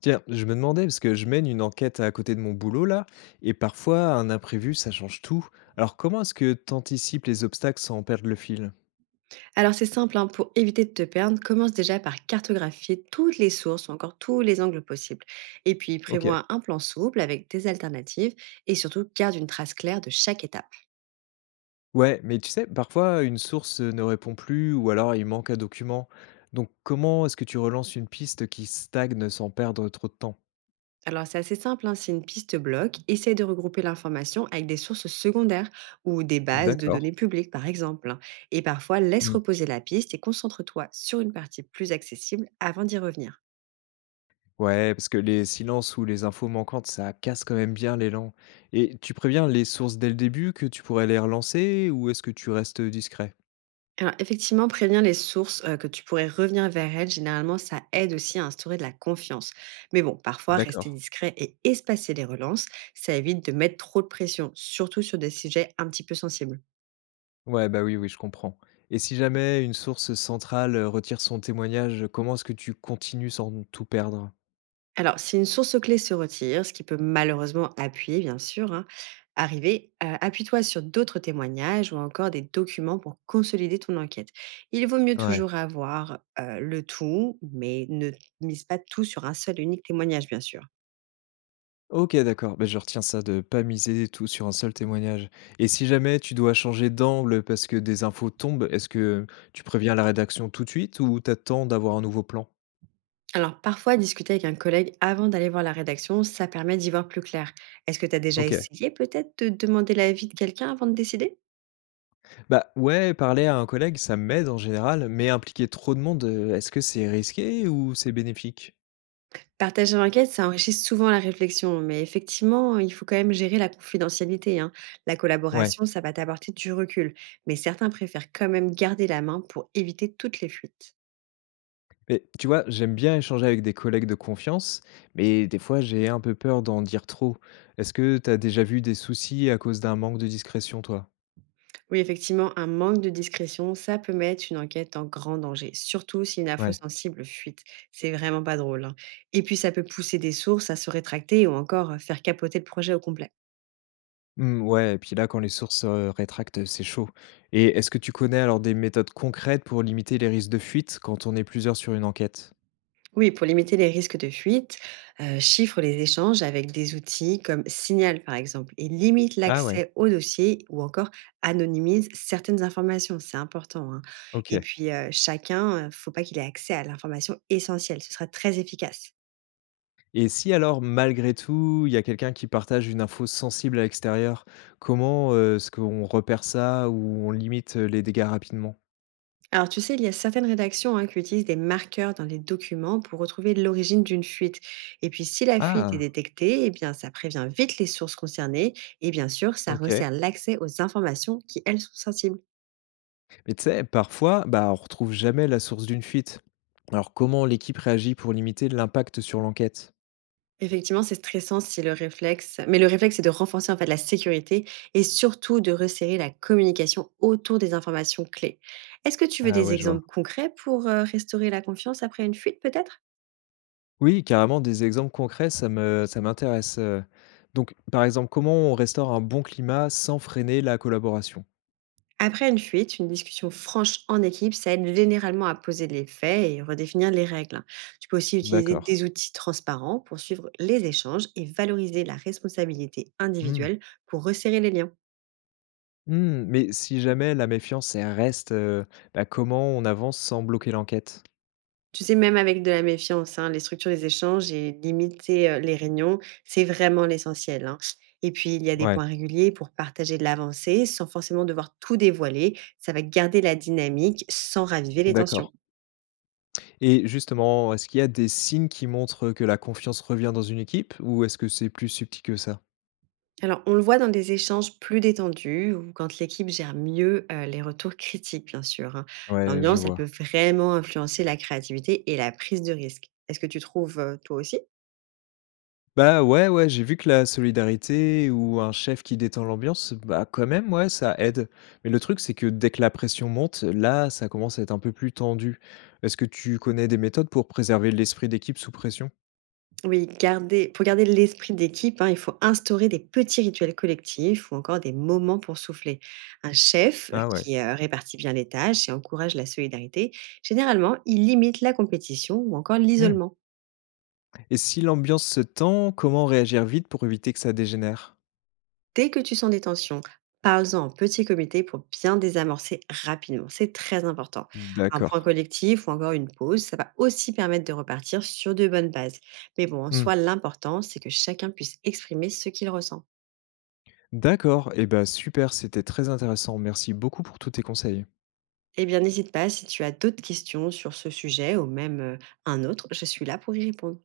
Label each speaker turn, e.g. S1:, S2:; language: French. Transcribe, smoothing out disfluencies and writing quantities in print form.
S1: Tiens, je me demandais, parce que je mène une enquête à côté de mon boulot là, et parfois un imprévu, ça change tout. Alors comment est-ce que t'anticipes les obstacles sans perdre le fil?
S2: Alors c'est simple, hein, pour éviter de te perdre, commence déjà par cartographier toutes les sources ou encore tous les angles possibles. Et puis
S1: Ok.
S2: prévois un plan souple avec des alternatives et surtout garde une trace claire de chaque étape.
S1: Ouais, mais tu sais, parfois une source ne répond plus ou alors il manque un document. Donc comment est-ce que tu relances une piste qui stagne sans perdre trop de temps?
S2: Alors c'est assez simple, hein, si une piste bloque, essaye de regrouper l'information avec des sources secondaires ou des bases de
S1: D'accord.
S2: données publiques par exemple, hein. Et parfois laisse
S1: Hmm.
S2: reposer la piste et concentre-toi sur une partie plus accessible avant d'y revenir.
S1: Ouais, parce que les silences ou les infos manquantes, ça casse quand même bien l'élan. Et tu préviens les sources dès le début que tu pourrais les relancer ou est-ce que tu restes discret?
S2: Alors effectivement, prévenir les sources que tu pourrais revenir vers elles, généralement, ça aide aussi à instaurer de la confiance. Mais bon, parfois,
S1: D'accord.
S2: rester discret et espacer les relances, ça évite de mettre trop de pression, surtout sur des sujets un petit peu sensibles.
S1: Ouais, bah, oui, oui, je comprends et si jamais une source centrale, retire son témoignage, comment est-ce que tu continues sans tout perdre?
S2: Alors, si une source clé se retire, ce qui peut malheureusement appuyer, bien sûr, hein, arriver, appuie-toi sur d'autres témoignages ou encore des documents pour consolider ton enquête. Il vaut mieux
S1: Ouais.
S2: toujours avoir le tout, mais ne mise pas tout sur un seul et unique témoignage, bien sûr.
S1: OK, d'accord, bah, je retiens ça de pas miser tout sur un seul témoignage et si jamais tu dois changer d'angle parce que des infos tombent, est-ce que tu préviens la rédaction tout de suite ou t'attends d'avoir un nouveau plan?
S2: Alors, parfois, discuter avec un collègue avant d'aller voir la rédaction, ça permet d'y voir plus clair. Est-ce que tu as déjà
S1: OK.
S2: essayé peut-être de demander l'avis de quelqu'un avant de décider?
S1: Bah, ouais, parler à un collègue, ça m'aide en général, mais impliquer trop de monde, est-ce que c'est risqué ou c'est bénéfique?
S2: Partager l'enquête, ça enrichit souvent la réflexion, mais effectivement, il faut quand même gérer la confidentialité, hein. La
S1: Ouais.
S2: collaboration, ça va t'apporter du recul, mais certains préfèrent quand même garder la main pour éviter toutes les fuites.
S1: Mais tu vois, j'aime bien échanger avec des collègues de confiance, mais des fois j'ai un peu peur d'en dire trop. Est-ce que t'as déjà vu des soucis à cause d'un manque de discrétion, toi?
S2: Oui, effectivement, un manque de discrétion, ça peut mettre une enquête en grand danger, surtout si une info
S1: Ouais.
S2: sensible fuite. C'est vraiment pas drôle, hein. Et puis, ça peut pousser des sources à se rétracter ou encore faire capoter le projet au complet.
S1: Hmm, ouais, et puis là, quand les sources rétractent, c'est chaud. Et est-ce que tu connais alors des méthodes concrètes pour limiter les risques de fuite quand on est plusieurs sur une enquête?
S2: Oui, pour limiter les risques de fuite, chiffre les échanges avec des outils comme Signal, par exemple, et limite
S1: Ah ouais,
S2: l'accès au dossier ou encore anonymise certaines informations. C'est important, hein. Et
S1: ok.
S2: puis, chacun, faut pas qu'il ait accès à l'information essentielle. Ce sera très efficace.
S1: Et si alors, malgré tout, il y a quelqu'un qui partage une info sensible à l'extérieur, comment est-ce qu'on repère ça ou on limite les dégâts rapidement?
S2: Alors, tu sais, il y a certaines rédactions, hein, qui utilisent des marqueurs dans les documents pour retrouver l'origine d'une fuite. Et puis, si la fuite est
S1: Ah,
S2: détectée, eh bien, ça prévient vite les sources concernées et bien sûr, ça
S1: ok.
S2: resserre l'accès aux informations qui, elles, sont sensibles.
S1: Mais tu sais, parfois, bah, on retrouve jamais la source d'une fuite. Alors comment l'équipe réagit pour limiter l'impact sur l'enquête?
S2: Effectivement, c'est stressant si le réflexe, mais le réflexe, c'est de renforcer en fait la sécurité et surtout de resserrer la communication autour des informations clés. Est-ce que tu veux
S1: Ah
S2: des
S1: ouais, je vois.
S2: exemples concrets pour restaurer la confiance après une fuite, peut-être?
S1: Oui, carrément, des exemples concrets, ça m'intéresse. Donc, par exemple, comment on restaure un bon climat sans freiner la collaboration?
S2: Après une fuite, une discussion franche en équipe, ça aide généralement à poser les faits et redéfinir les règles. Tu peux aussi utiliser
S1: D'accord.
S2: des outils transparents pour suivre les échanges et valoriser la responsabilité
S1: Hmm.
S2: individuelle pour resserrer les liens.
S1: Hmm, mais si jamais la méfiance elle reste, bah, comment on avance sans bloquer l'enquête?
S2: Tu sais, même avec de la méfiance, hein, les structures des échanges et limiter les réunions, c'est vraiment l'essentiel, hein. Et puis, il y a des
S1: Ouais,
S2: points réguliers pour partager de l'avancée sans forcément devoir tout dévoiler. Ça va garder la dynamique sans raviver les tensions.
S1: d'accord. Et justement, est-ce qu'il y a des signes qui montrent que la confiance revient dans une équipe ou est-ce que c'est plus subtil que ça?
S2: Alors, on le voit dans des échanges plus détendus ou quand l'équipe gère mieux les retours critiques, bien sûr, hein.
S1: Ouais, je
S2: L'ambiance, elle peut
S1: vois.
S2: vraiment influencer la créativité et la prise de risque. Est-ce que tu trouves toi aussi?
S1: Bah, ouais, j'ai vu que la solidarité ou un chef qui détend l'ambiance, bah, quand même, ouais, ça aide. Mais le truc, c'est que dès que la pression monte, là, ça commence à être un peu plus tendu. Est-ce que tu connais des méthodes pour préserver l'esprit d'équipe sous pression?
S2: Oui, garder, pour garder l'esprit d'équipe, hein, il faut instaurer des petits rituels collectifs ou encore des moments pour souffler. Un chef
S1: Ah ouais.
S2: qui répartit bien les tâches et encourage la solidarité, généralement, il limite la compétition ou encore
S1: Hmm.
S2: l'isolement.
S1: Et si l'ambiance se tend, comment réagir vite pour éviter que ça dégénère?
S2: Dès que tu sens des tensions, parle-en en petit comité pour bien désamorcer rapidement. C'est très important. Un
S1: D'accord.
S2: point collectif ou encore une pause, ça va aussi permettre de repartir sur de bonnes bases. Mais bon, en
S1: Hmm.
S2: soi, l'important, c'est que chacun puisse exprimer ce qu'il ressent.
S1: D'accord. Et bah, super, c'était très intéressant. Merci beaucoup pour tous tes conseils.
S2: Eh bien, n'hésite pas si tu as d'autres questions sur ce sujet ou même, un autre, je suis là pour y répondre.